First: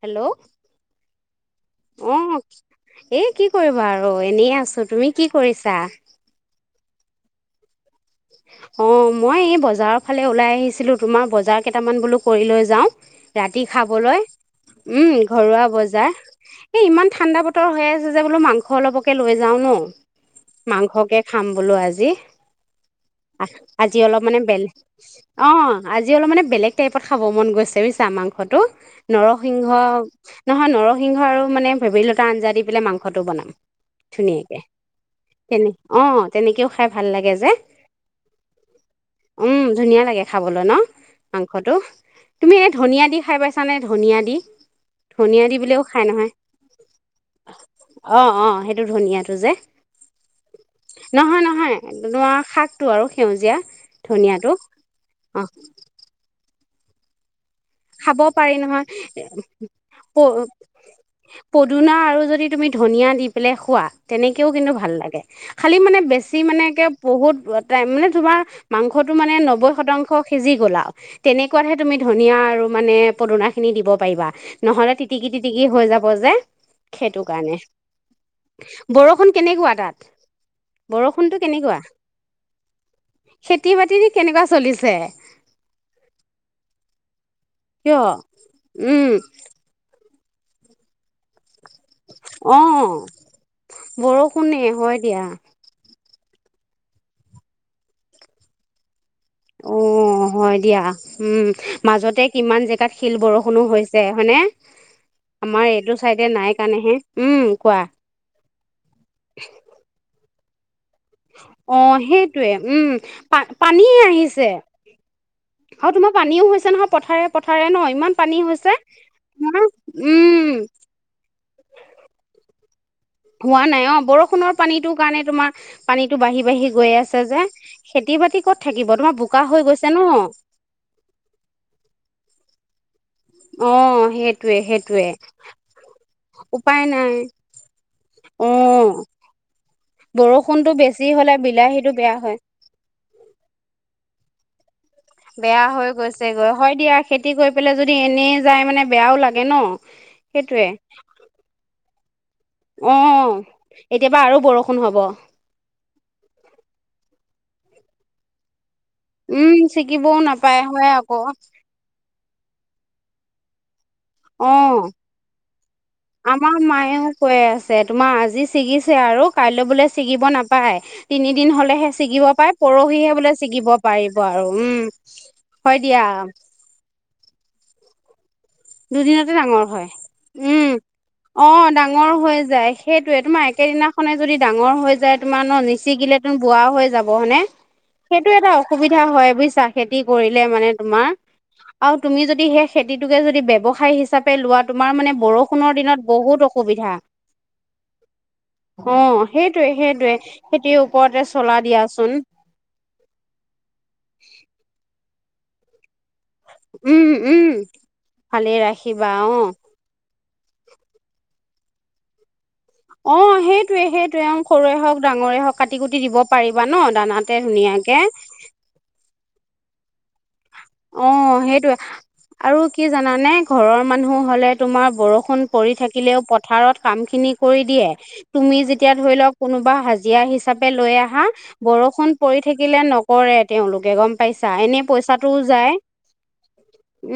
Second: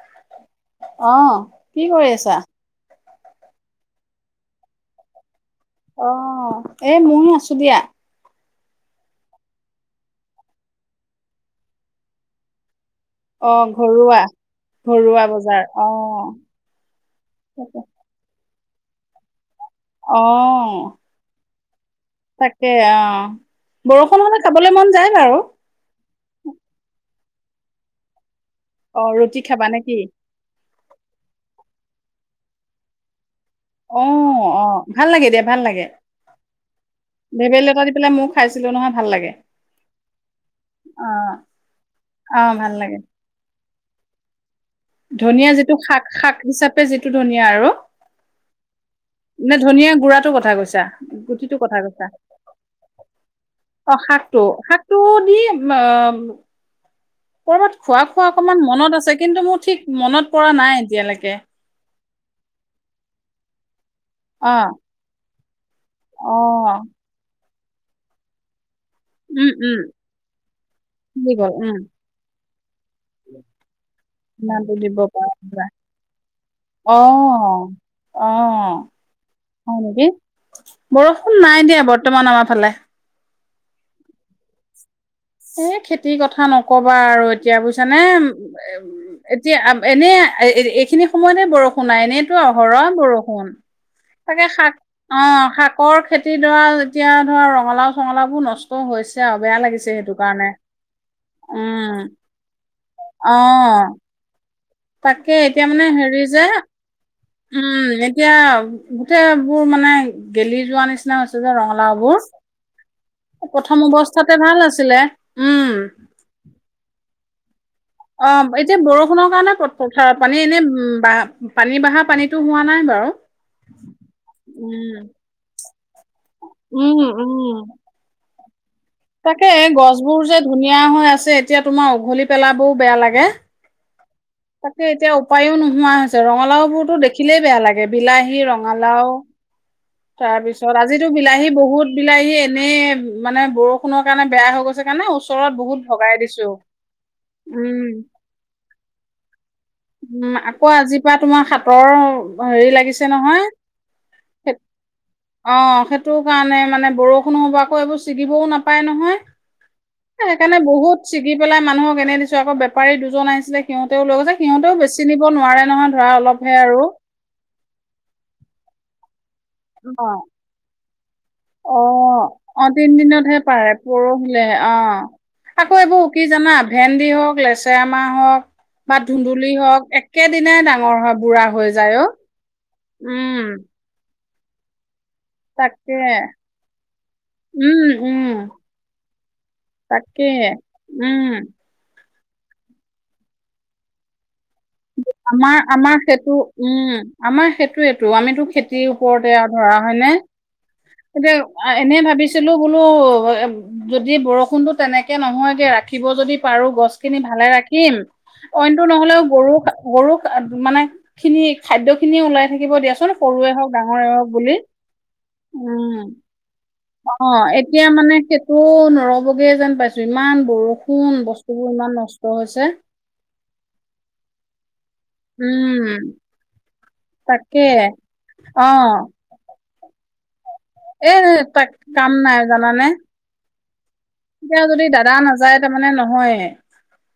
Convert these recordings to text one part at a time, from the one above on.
Hello অহ কি কৰি আহ আছা? এই কি কৰিবা আৰু এনেই আছো তুমি কি কৰিছা? এই মইয়ো আছোঁ দিয়া। অ মই এই বজাৰৰ ফালে ওলাই আহিছিলো তোমাৰ বজাৰ কেইটামান বোলো কৰি লৈ যাওঁ। অ ৰাতি ঘৰুৱা খাবলৈ। উম ঘৰুৱা বজাৰ এই ইমান ঠাণ্ডা বতৰ তাকে হৈ আছে যে বোলো মাংস স অলপকে লৈ যাও ন অ মাংসকে খাম বোলো আজি তাকে অ অহ আজি বৰষুণ অলপ হলে মানে খাবলৈ বেলেগ মন যায় বাৰু অ আজি অলপ মানে বেলেগ টাইপত খাব মন গৈছে বুইচা মাংসটো অ ৰুটি খাবা নৰিংহ নে কি? নহয় নৰ সিংহ আৰু মানে ভেবেলিলতা আঞ্জা দি পেলাই মাংসটো বনাম। অ ধুনীয়াকে অ ভাল লাগে দিয়া ভাল তেনে লাগে অ তেনেকেও খাই ভাল লাগে যে ভেবেলিলতা দি পেলাই মইয়ো খাইছিলো নহয়। ভাল লাগে। উম ধুনীয়া লাগে খাবলৈ ন। অ মাংসটো অ তুমি এই ভাল লাগে ধুনিয়া দি খাই পাইছানে ধনিয়া দি। ধনিয়া ধুনিয়া দি যিটো বুলিও খাই শাক নহয় শাক হিচাপে যিটো ধুনীয়া আৰু অ অ সেইটো ধনিয়াটো যে নে ধুনীয়া গুড়াটো কথা কৈছা নহয় গুটিটো নহয় কথা কৈছা? তোমাৰ শাকটো আৰু সেউজীয়া অ শাকটো ধনিয়াটো শাকটো অ দিম কৰ'বাত খোৱা খাব খোৱা পাৰি অকমান নহয় মনত আছে কিন্তু মোৰ ঠিক মনত পৰা নাই এতিয়ালৈকে। পনা আৰু যদি তুমি ধনিয়া দি পেলাই খোৱা তেনেকৈও কিন্তু অ', ভাল লাগে খালি মানে বেছি মানে অ', কে বহুত মানে তোমাৰ মাংসটো মানে উম, নব্বৈ উম, শতাংশ সিজি গল আৰু দি গ'ল তেনেকোৱাতহে উম, তুমি ধনিয়া আৰু মানে পদুনা খিনি দিব পাৰিবা ইমানটো নহলে দিব পৰা তিটিকি কিবা তিটিকি হৈ যাব যে। অ সেইটো কাৰণে অহ বৰষুণ কেনেকুৱা হয় তাত নেকি বৰষুণটো বৰষুণ নাই কেনেকুৱা দিয়া বৰ্তমান আমাৰ ফালে। খেতি বাতি দি কেনেকোৱা চলিছে? এ খেতিৰ কথা নকবা আৰু। কিয় বুইছা নে উম এতিয়া এনে এইখিনি সময়তে বৰষুণ শুনাই ন তো অ অহৰহ বৰষুণ, তাকে বৰষুণে শাক হয় অ দিয়া শাকৰ খেতি ধৰা এতিয়া ধৰা ৰঙালাও চঙলাও বোৰ নষ্ট হৈছে আৰু বেয়া অ লাগিছে সেইটো, কাৰণে হয় দিয়া, উম মাজতে কিমান জেগাত শিল অ', বৰষুণো হৈছে হয়নে? তাকে আমাৰ এতিয়া মানে এইটো চাইডে হেৰি যে নাই কাৰণেহে কোৱা উম এতিয়া গোটেই বোৰ মানে গেলি যোৱা নিচি না হৈছে যে অ ৰঙালাও বোৰ, সেইটোৱে উম পা প্ৰথম পানীয়ে অৱস্থাতে আহিছে ভাল আছিলে উম আৰু তোমাৰ পানীও হৈছে নহয় পথাৰে পথাৰে ন ইমান অ পানী হৈছে এতিয়া বৰষুণৰ কাৰণে তোমাৰ পথাৰত পানী উম এনে উ পানী বঢ়া পানীতো হোৱা নাই বাৰু। হোৱা নাই অ বৰষুণৰ পানীটো উম, কাৰণে তোমাৰ পানীটো বাঢ়ি বাঢ়ি গৈ উম, আছে যে উম। খেতি বাতি কত থাকিব তোমাৰ বোকা তাকে হৈ গৈছে গছ ন বোৰ যে ধুনীয়া হৈ আছে এতিয়া তোমাৰ উঘলি পেলাবোও বেয়া লাগে অ সেইটোৱে তাকে সেইটোৱে এতিয়া উপায়ো নোহোৱা হৈছে ৰঙালাও উপায় বোৰতো নাই দেখিলেই বেয়া লাগে বিলাহী, অ ৰঙালাও তাৰপিছত বৰষুণতো বেছি আজিতো হলে বিলাহী বহুত বিলাহীটো বেয়া বিলাহী হয় এনেই মানে বৰষুণৰ কাৰণে বেয়া হৈ গৈছে। কাৰণে ওচৰত বেয়া বহুত হৈ ভগাই দিছো। গৈছেগৈ হয় দিয়া খেতি কৰি পেলাই যদি উম, এনেই যাই মানে বেয়াও লাগে ন? উম আকৌ সেইটোয়ে, আজিৰ পৰা তোমাৰ হাতৰ হেৰি অ লাগিছে নহয় এতিয়াবা আৰু বৰষুণ হ'ব অ সেইটোৰ কাৰণে মানে বৰষুণ হ'ব আকৌ এইবোৰ ছিগিবও নাপ পায় নহয় উম ছিগিবও সেইকাৰণে নাপায় হয় বহুত আকৌ ছিগি পেলাই মানুহক এনেই দিছো আক বে পাৰী দুজন আহিছিলে সিহঁতেও লৈ গৈছে,, সিহঁতেও অ বেচি নিব নোৱাৰে নহয় ধৰা অলপহে আমাৰ আৰু। মায়ে ও কৈ আছে তোমাৰ আজি ছিগিছে আৰু কাইলৈ বোলে অ', ছিগিব নাপায় তিনিদিন হলেহে চিগিব অ', পাৰে অ', পৰহিহে বোলে তিনদিনতহে চিগিব পাৰে পাৰিব আৰু পৰহিলেহে উম অ', হয় আকৌ দিয়া এইবোৰ কি জানা ভেন্দি হওক লেচেৰা মাহ হওক বা দুদিনতে ধুন্দুলি ডাঙৰ হয় হওক, একেদিনাই উম ডাঙৰ হয় অ বুঢ়া হৈ যায় ডাঙৰ অ। হৈ যায় সেইটোয়ে উম, তোমাৰ একেদিনাখনে যদি ডাঙৰ হৈ যায় তোমাৰ ন তাকে নিচিগিলে তুম বোৱা হৈ যাব হয়নে। উম, উম, সেইটো এটা অসুবিধা হয় বুজিছা খেতি তাকে। কৰিলে মানে তোমাৰ উম, আৰু তুমি যদি সেই খেতিটোকে যদি ব্যৱসায় হিচাপে লোৱা তোমাৰ মানে আমাৰ বৰষুণৰ আমাৰ দিনত সেইটো বহুত অসুবিধা উম আমাৰ সেইটোৱেইটো আমিতো খেতিৰ অ', ওপৰতে সেইটোৱে ধৰা হয় নে, সেইটোৱে খেতিৰ ওপৰতে এতিয়া চলা এনে দিয়াচোন ভাবিছিলো বোলো যদি বৰষুণটো তেনেকৈ নহয়গৈ ৰাখিব যদি পাৰো গছ উম, খিনি ভালে উম, ৰাখিম ভালে অইনটো ৰাখিবা নহলেও অ', গৰু খা- গৰু মানে খিনি খাদ্য খিনি ওলাই থাকিব দিয়াচোন অ', সৰুৱে হওক সেইটোৱে ডাঙৰে সেইটোৱে হওক অ', বুলি সৰুৱে হওক ডাঙৰে হওক কাটি কুটি উম। দিব পাৰিবা ন অ দানাতে এতিয়া ধুনীয়াকে মানে সেইটো নৰবগে যেন পাইছো ইমান অ বৰষুণ বস্তুবোৰ সেইটোয়ে ইমান নষ্ট হৈছে আৰু কি জানানে, ঘৰৰ মানুহ হলে তোমাৰ বৰষুণ পৰি উম থাকিলেও পথাৰত কাম খিনি তাকে কৰি দিয়ে, তুমি অ যেতিয়া ধৰি লওক কোনোবা সাজিয়া হিচাপে লৈ এ আহা তাক বৰষুণ কাম নাই পৰি থাকিলে জানানে নকৰে। তেওঁলোকে গম পাইছা এতিয়া এনেই যদি দাদা পইচাত নাযায় তাৰমানে নহয়ে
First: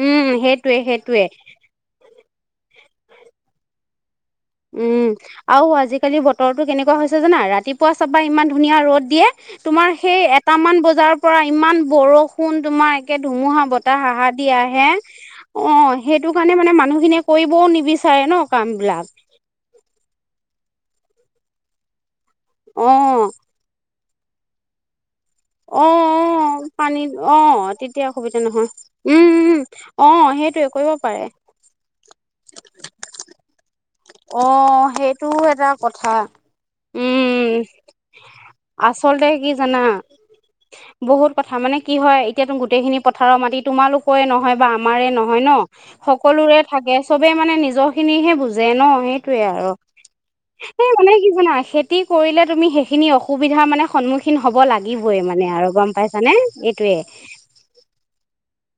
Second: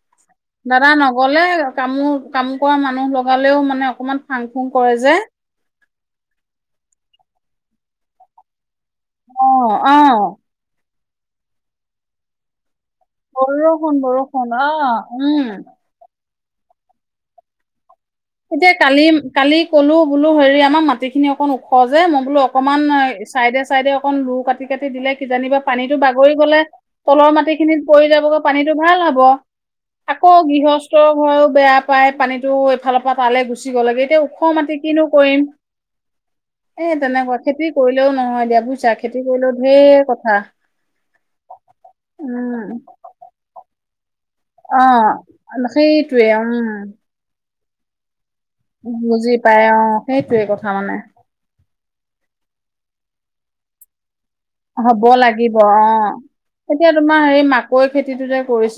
উম সেইটোৱে দাদা সেইটোৱে নগলে কামো কাম কৰা মান মানুহ লগালেও মানে অকণমান উম আৰু আজিকালি বতৰটো কেনেকুৱা হৈছে জানা ৰাতিপুৱা চাবা ইমান ধুনীয়া ৰ'দ দিয়ে অ', তোমাৰ সেই অ', এটামান বজাৰৰ পৰা ইমান বৰষুণ তোমাৰ ধুমুহা বৰষুণ বতাহ সাহাৰ বৰষুণ দি আহে অ', উম, অ সেইটো কাৰণে মানে মানুহ খিনিয়ে কৰিবও নিবিচাৰে। ন কাম এতিয়া বিলাক কালি কালি ক'লো বোলো হেৰি আমাক মাটি খিনি অকন ওখ যে মই বোলো অকনমান অ চাইডে চাইডে অন বোৰ কাটি কাটি দিলে কিজানিবা অ অ পানীটো বাগৰি গলে পানীত তলৰ অ মাটি খিনিত পৰি তেতিয়া অসুবিধা যাবগে নহয় পানীটো ভাল হব। উম উম অ আকৌ সেইটোৱে কৰিব গৃহস্থ পাৰে ঘয়ো বেয়া পায় পানীটো এফালে পা তালে গুচ গুচি গলেগে এতিয়া ওখ অ মাটি কিনো সেইটোও কৰিম। এটা কথা এ তেনেকুৱা উম খেতি কৰিলেও নহয় দিয়া বুজিছা খেতি আচলতে কি কৰিলেও জানা ঢেৰ কথা। বহুত কথা মানে কি হয় এতিয়াতো উম, গোটেই খিনি পথাৰৰ মাটি তোমালোক কয় নহয় বা আমাৰে অ', নহয় ন সেইটোৱে সকলোৰে থাকে উম, চবে মানে নিজৰ খিনিহে বু- জে ন বুজি সেইটোয়ে পাই আৰু অ', সেইটোৱে কথা এই মানে কি জানা খেতি কৰিলে তুমি সেইখিনি অসুবিধা মান সন্মুখীন হব লাগিবই মানে লাগিব অ আৰু গম পাইছানে এতিয়া এইটোয়ে তোমাৰ হেৰি মাকৈ খেতিটো যে কৰিছে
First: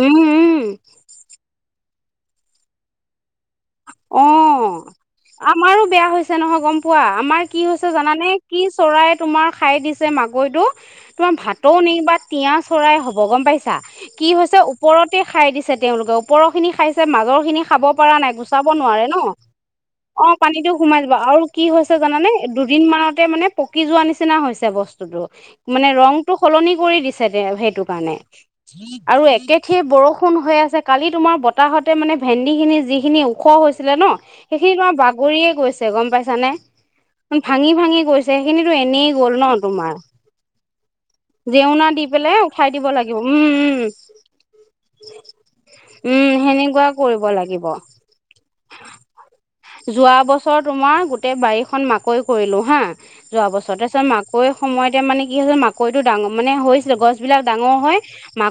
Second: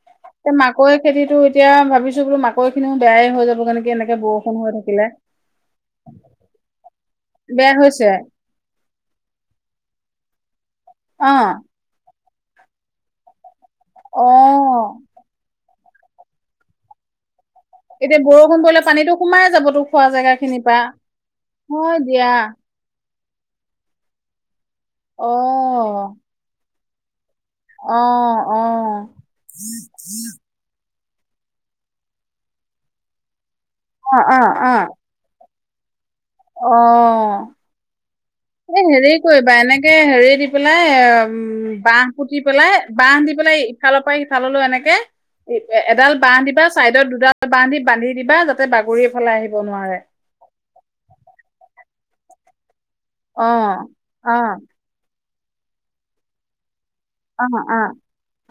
উম এ উম মাকৈ খেতিতো এতিয়া ভাবিছো বোলো মাকৈ খিনিও বেয়াই হৈ যাব। এনেকে অ বৰষুণ হৈ থাকিলে। আমাৰো বেয়া হৈছে নহয় গম পোৱা আমাৰ কি হৈছে জানে কি চৰাই তোমাৰ খাই দিছে। মাকৈটো তোমাৰ অ', ভাতৌ নিকিবা তিয়া চৰাই হব গম পাইছে। কি হৈছে অ'। ওপৰতে খাই দিছে তেওঁলোকে ওপৰৰ খিনি খাইছে মাজৰ খিনি খাব পৰা এতিয়া নাই বুু বৰষুণ চাব পৰিলে নোৱাৰে পানীতো ন সোমাই যাবতো খোৱা অ জেগা খিনিৰ পানীটো পৰা। সোমাই যাবা আৰু কি হৈছে হয় দিয়া জানানে দুদিন মানত মানে পকি যোৱা নিচিনা হৈছে বস্তুটো অ', মানে ৰংতো সলনি কৰি দিছে। সেইটো অ', কাৰণে অ', আৰু একেঠিয়ে বৰষুণ হৈ আছে। কালি তোমাৰ বতাহতে মানে ভেন্দি খিনি যিখিনি ওখ হৈছিলে ন অ', সেইখিনি অ', তোমাৰ বাগৰিয়ে গৈছিল। গম পাইছা নে অ'। অ ভাঙি ভাঙি গৈছ। এ হেৰি কৰিবা এনেকে হেৰি দি পেলাই উম জেওনা বাহ দি পুতি উঠাই পেলাই দিব লাগিব উম বাহ। পেলাই উম ইফালৰ পৰা সিফাললৈ এনেকে এডাল বাহ উম দিবা সেনেকুৱা চাইডত কৰিব দুডাল বাহ লাগিব দি বান্ধি দিবা যাতে বাগৰি এফালে আহিব নোৱাৰে যোৱা বছৰ তোমাৰ গোটেই বাৰীখন মাকৈ কৰিলো হা। যোৱা অ বছৰ তাৰপিছত অ মাকৈ সময়তে মানে কি হৈ হৈছে মাকৈটো ডাঙৰ মানে গছ বিলাক ডাঙৰ অ হয়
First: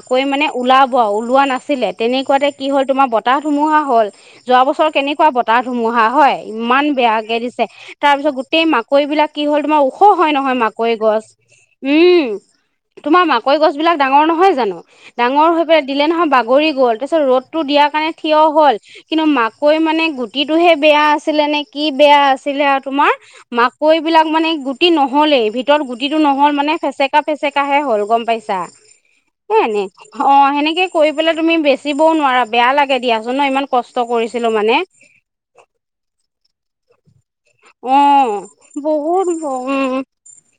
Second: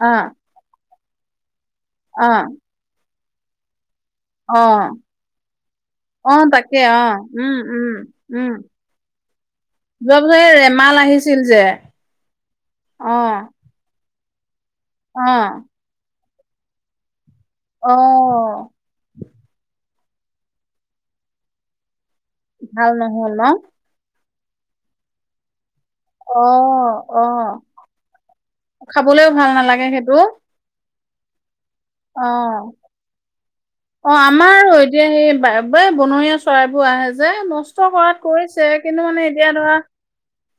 অ মানে ওলাব আৰু ওলোৱা নাছিলে অ তেনেকুৱাতে কি হ'ল তোমাৰ ব- বতাহ ধুমুহা হ'ল অ অ যোৱা বছৰ কেনেকুৱা বতাহ ধুমুহা অ হয় তাকে ইমান অ বেয়াকে উম দিছে উম তাৰ পিছত উম গোটেই মাকৈ বিলাক কি হ'ল তোমাৰ ওখ যোৱা হয় বছৰ এই নহয় মাকৈ। ৰেমাল গছ আহিছিল যে উমম অ তোমা মাকৈ গছ বিলাক ডাঙৰ নহয় জানো অ ডাঙৰ হৈ পেলাই দিলে নহয় বাগৰি গ'ল তাৰপিছত ৰ'দ। টো দিয়াৰ অ কাৰণে থিয় হ'ল কিন্তু মাকৈ মানে গুটিটোহে বেয়া আছিলে নে কি। বেয়া আছিলে আৰু ভাল তোমাৰ নহল ন মাকৈ বিলাক মানে গুটি নহলেই ভিতৰত। ভতৰ গুটিটো অ নহ'ল মানে অ ফেচেকা ফেচেকাহে হ'ল গম পাইছা। খাবলৈও ভাল সনে নালাগে সেইটো অ সেনেকে কৰি পেলাই তুমি বেচিবও নোৱাৰা অ বেয়া লাগে দিয়াচোন ন ইমান। কষ্ট অ কৰিছিলো আমাৰ মানে এতিয়া সেই। ব বনৰীয়া চৰাইবোৰ আহে যে অ নষ্ট কৰাত কৰিছে কিন্তু বহুত মানে এতিয়া ধৰা। উম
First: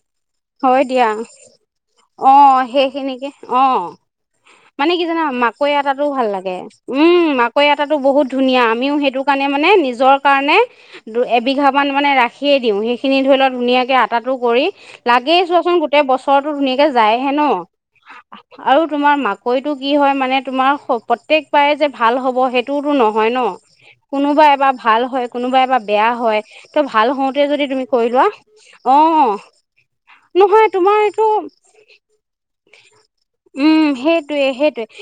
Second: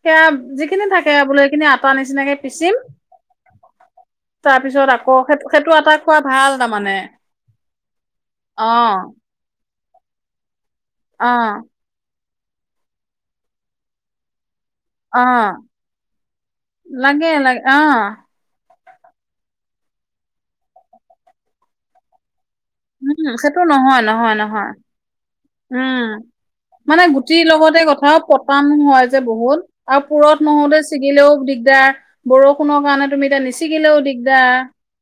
সেয়া হয় যিখিনি দিয়া থাকে বোলে সেইখিনি আটা অ নিচিনাকে পিচিম সেইখিনিকে অ। তাৰ পিছত মানে কি আকৌ জানা সেইটো মাকৈ সেইটো আটা আটাতো খোৱা ভাল লাগে তাৰমানে উম মাকৈ আট। স অ অ ম [unintelligible] সিয়েই দিওঁ সেইখিনি ধৰি লওক ধুনীয়াকৈ আটাটো কৰি। অ লাগেই চোৱাচোন গোটেই বছৰটো ধুনীয়াকে লাগে যায়হে লাগে অ ন আৰু। তোমাৰ মাকৈতটো কি হয় মানে তোমাৰ প্ৰতেকবাৰে যে ভাল হ'ব সেই। টোতো নহয় উম ন। সেইটো নহয় নহয় কোনোবা নহয় এবাৰ ভাল হয় কোনোবা এবাৰ উম বেয়া হয় ত মানে ভাল গুটিৰ হওঁতে যদি। লগতে তুমি কৰি কথাও লোৱা পতান অ। হয় যে বহুত আৰু পুৰত নহয় নহোতে তোমাৰ ছিগিলেও এইটো দিগদাৰ, বৰষুণৰ কাৰণে তুমি এতিয়া উম নিচিগিলেও সেইটোয়ে দিগদাৰ।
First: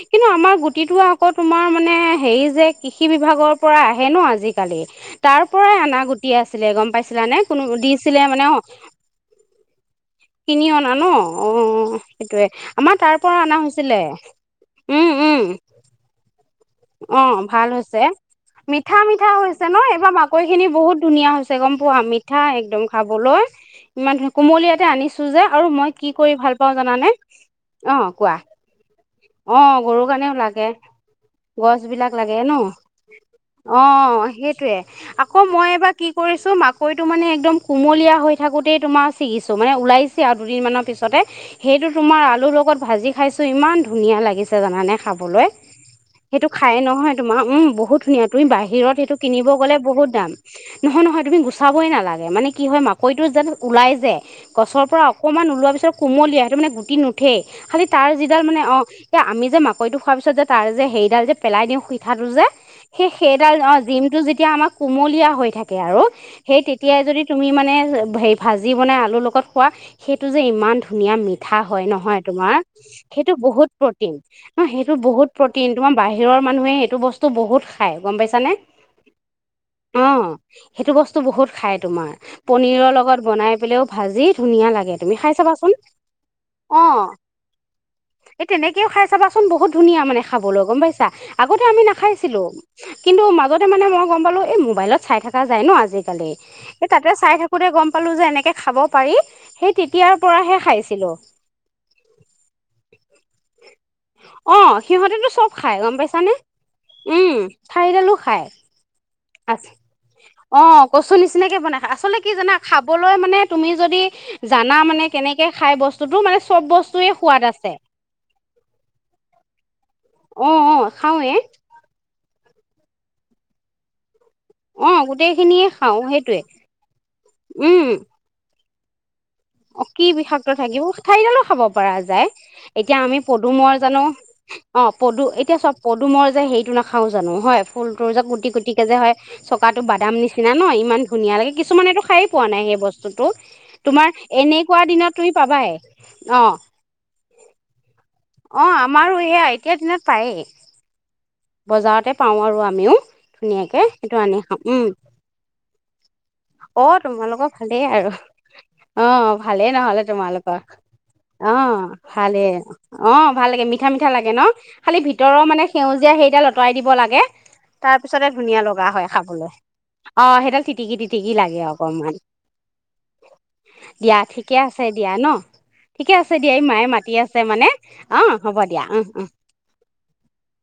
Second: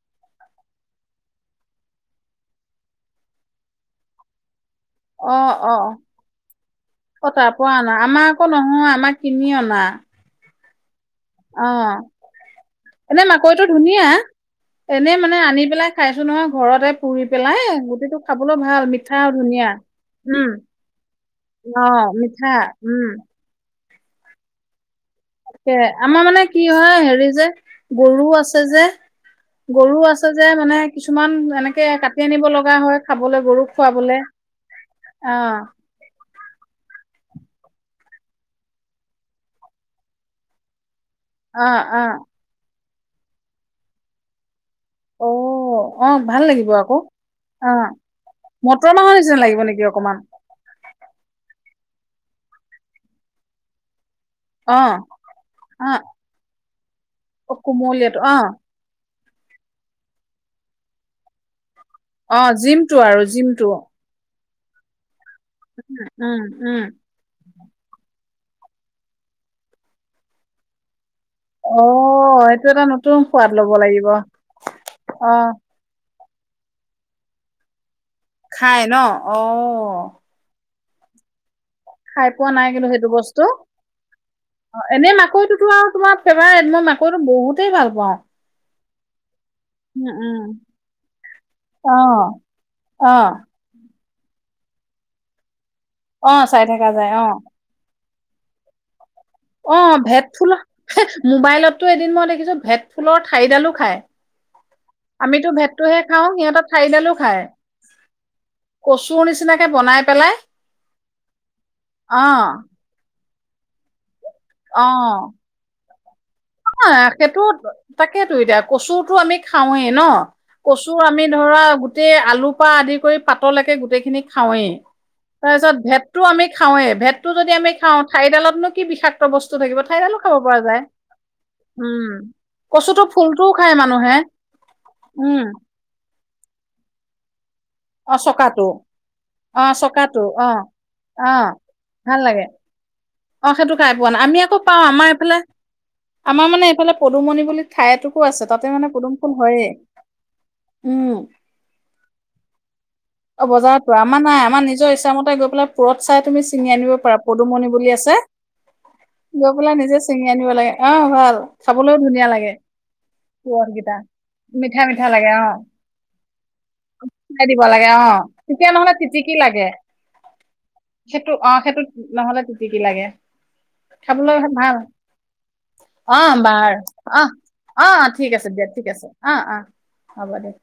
কিন্তু আমাৰ গুটিটো আকৌ তোমাৰ মানে হেৰি যে কৃষি বিভাগৰ পৰা আহে ন আজি কালি, অ তাৰ পৰাই অ আনা গুটি আছিলে গম অ পাইছিলানে তাৰ পৰা কোনো দিছিলে মানে অ। বা। কিনি অনা ন অ, সেইটোৱে আমাৰ তাৰ পৰা অনা হৈছিলে। উম এনেই মানে উম আনি পেলাই খাইছো নহয়। ঘৰতে অ, পুৰি পেলাই ভাল হৈছে। গুটিটো খাবলৈ ভাল মিঠা মিঠা-মিঠা আৰু হৈছে ধুনীয়া ন? এইবাৰ মাকৈ উম খিনি বহুত ধুনীয়া হৈছে। গম অ পোৱা মিঠা একদম উম খাবলৈ ইমান কোমলতে আনি যে আৰু তাকে মই কি আমাৰ কৰি মানে ভাল কি পাওঁ হয় জানানে? হেৰি যে অ গৰু কোৱা? আছে যে অ, গৰু গৰুৰ আছে কাৰণেও যে লাগে। মানে কিছুমান গছ এনেকে বিলাক কাটি লাগে আনিব ন, লগা হয় খাবলৈ গৰুক অ খুৱাবলে অ, সেইটোয়ে অ আকৌ মই এবাৰ কি কৰিছো মাকৈটো মানে একদম কুমলীয়া হৈ থাকোতেই তোমাৰ ছিগিছো। মানে ওলাইছে আৰু দুদিনমানৰ পিছত তাৰছতে অ সেইটো তোমাৰ আলুৰ লগত ভাজি খাইছোঁ ইমান ধুনীয়া লাগিছে জানানে অ খাবলৈ? অ অ ভাল সেইটো লাগিব খাই আকৌ নহয়। তোমাৰ উম অ বহুত ধুনীয়া তুমি মটৰ বাহিৰত মাহৰ সেইটো নিচিনা কিনিব লাগিব গ'লে নেকি বহুত অকমান দাম নহয়। হয়, নহয় তুমি গুচাবই নালাগে মানে কি হয় মাকৈতো যে ওলাই যায়। অ গছৰ পৰা অকণমান ওলোৱা পিছত কোমলীয়া সেইটো মানে গুটি নুঠে অ খালি তাৰ কোমলীয়াটো যিডাল মানে অ, এতিয়া আমি যে মাকৈতটো খোৱাৰ পিছ যে তাৰ যে হেৰিডাল যে পেলাই দিওঁ কথাটো অ যে জিমটো সেই আৰু সেইডাল জিমটো জিমটো য়া আম কম হৈ থাকে আৰু উম স উম তেতিয়াই যদি তুমি মানে ভাজি বনাই আলু লগত খোৱা সেইটো যে ইমান ঠা অ হয় নহয় তোমাৰ, এইটো এটা নতুন সেইটো সোৱাদ বহুত লব লাগিব প্ৰটিন ন সেইটো বহুত অ প্ৰটিন তোমাৰ বাহিৰৰ মানুহে সেইটো বস্তু বহুত খাই, গম পাইছ নে? খাই ন অ অ, সেইটো বস্তু বহুত খাই তোমাৰ, খাই পোৱা নাই পনীৰ কিন্তু সেইটো লগত বস্তু বনাই পেলাও ভাজি ধুনিয়া অ লাগে তুমি খাই চাবা চোন। মাকৌ বহুতেই ভাল পাওঁ। এনেকিয় খাই চাবা বহুত ধুনীয়া উম মানে উম খাবলৈ গম পাইছা। আগতে আমি অ নাখাইছিলো অ কিন্তু মাজতে মানে ম অ চাই থকা যায় অ [unintelligible] ক'লোঁ যে এনেকৈ খাব পাৰি। সেই অ, তেতিয়াৰ ভেদ ফুল পৰাহে খাইছিলো মোবাইলতো এদিন মই দেখিছো ভেদ ফুলৰ ঠাৰিডালো খাই। অ, সিহঁতেতো চব খাই গম পাইছানে সিহঁতৰ ঠাৰিডালো উম খায় ঠাৰিডালো খায়। কচুৰ আ নিচিনাকে বনাই পেলাই অ, কচু নিচিনাকে বনাই খা আচলতে অ কি জাননা খাবলৈ মানে তুমি যদি জানা মানে অ কেনেকে খাই বস্তুতটো মানে চব আহ, বস্তুৱয়ে সেইটো সোৱাদ আছে। তাকেতো এতিয়া কচুৰতো আমি খাওৱে ন? অ অ কচু আমি খাওৱে ধৰা গোটেই আলু পৰা আদি কৰি পাতলকে গোটেই খিনি খাওঁৱে। অ গোটেইখিনিয়ে তাৰপিছত খাও ভেটটো সেইটোৱে আমি খাওঁৱে। ভেটটো যদি আমি উম খাওঁ, ঠাৰিডালতনো কি বিষা অ' কি বিষাক্ত থাকিব? ঠাৰিডালো খাব পৰা উম যায়। এতিয়া কচুটো আমি ফুলটোও পদুমৰ খায় জানো, মানুহে অ'- পদু- উম এতিয়া চোৱা প দুমৰ যে হেৰিটো নাখাওঁ জানো, হয়। ফুলটোৰ অ যে চকাটো কুটি-কুটি কে যে হয়। অ চকাটো বাদাম অ নিচিনা ন', ইমান অ ধুনীয়া লাগে। কিছুমানেতো ভাল খায় লাগে পোৱা নাই সেই বস্ স্তুটো। অ সেইটো খাই পোৱা তোমাৰ নাই আমি আকৌ এনেকুৱা পাওঁ আমাৰ দিনত তুমি এইফালে পাবায়ে, আমাৰ অ'। মানে এইফালে পদুমণি বুলি ঠাই এটুকো আছে তাতে অ' মানে পদুম আমাৰো এই ফুল এয়া হয়েই এতিয়া দিনত পায়েই। উম। বজাৰতে পাওঁ আৰু আমিও অ', ধুনীয়াকে বজাৰতো। সেইটো আমাৰ আনি নাই। খাওঁ আমাৰ উম নিজৰ ইচ্ছামতে গৈ পেলাই পুৰঠ চাই তুমি চিঙি অ আনিব পাৰা। তোমালোকৰ পদুমণি ভালেই বুলি আৰু আছে। অ গৈ ভালেই পেলাই নিজে নহলে ছিঙি আনিব তোমালোকৰ লাগে। অ', ভাল। অ খাবলৈও ধুনীয়া ভালেই লাগে, অ ভাল লাগে পুৰঠ মিঠা কেইটা। মিঠা লাগে ন মিঠা - খালি মিঠা লাগে ভিতৰৰ অ'। মানে সেউজীয়া সেইডাল আঁতৰাই দিব লাগে খাই দিব লাগে তাৰ অ'। পিছতে ধুনীয়া তেতিয়া লগা নহ'লে হয় তিটিকি খাবলৈ লাগে। অ সেইডাল তিটিকি তিটিকি সেইটো অ', লাগে সেইটো অকনমান নহ'লে তিটিকি লাগে। দিয়া, খাবলৈ ঠিকে ভাল আছে দিয়া ন'? ঠিকে আছে অ' দিয়া এই বাৰু, মায়ে মাতি আছে মানে অ'। অ' ঠিক আছে হ'ব দিয়া, ঠিক উ উ আছে। অ' - অ'। হ'ব দে।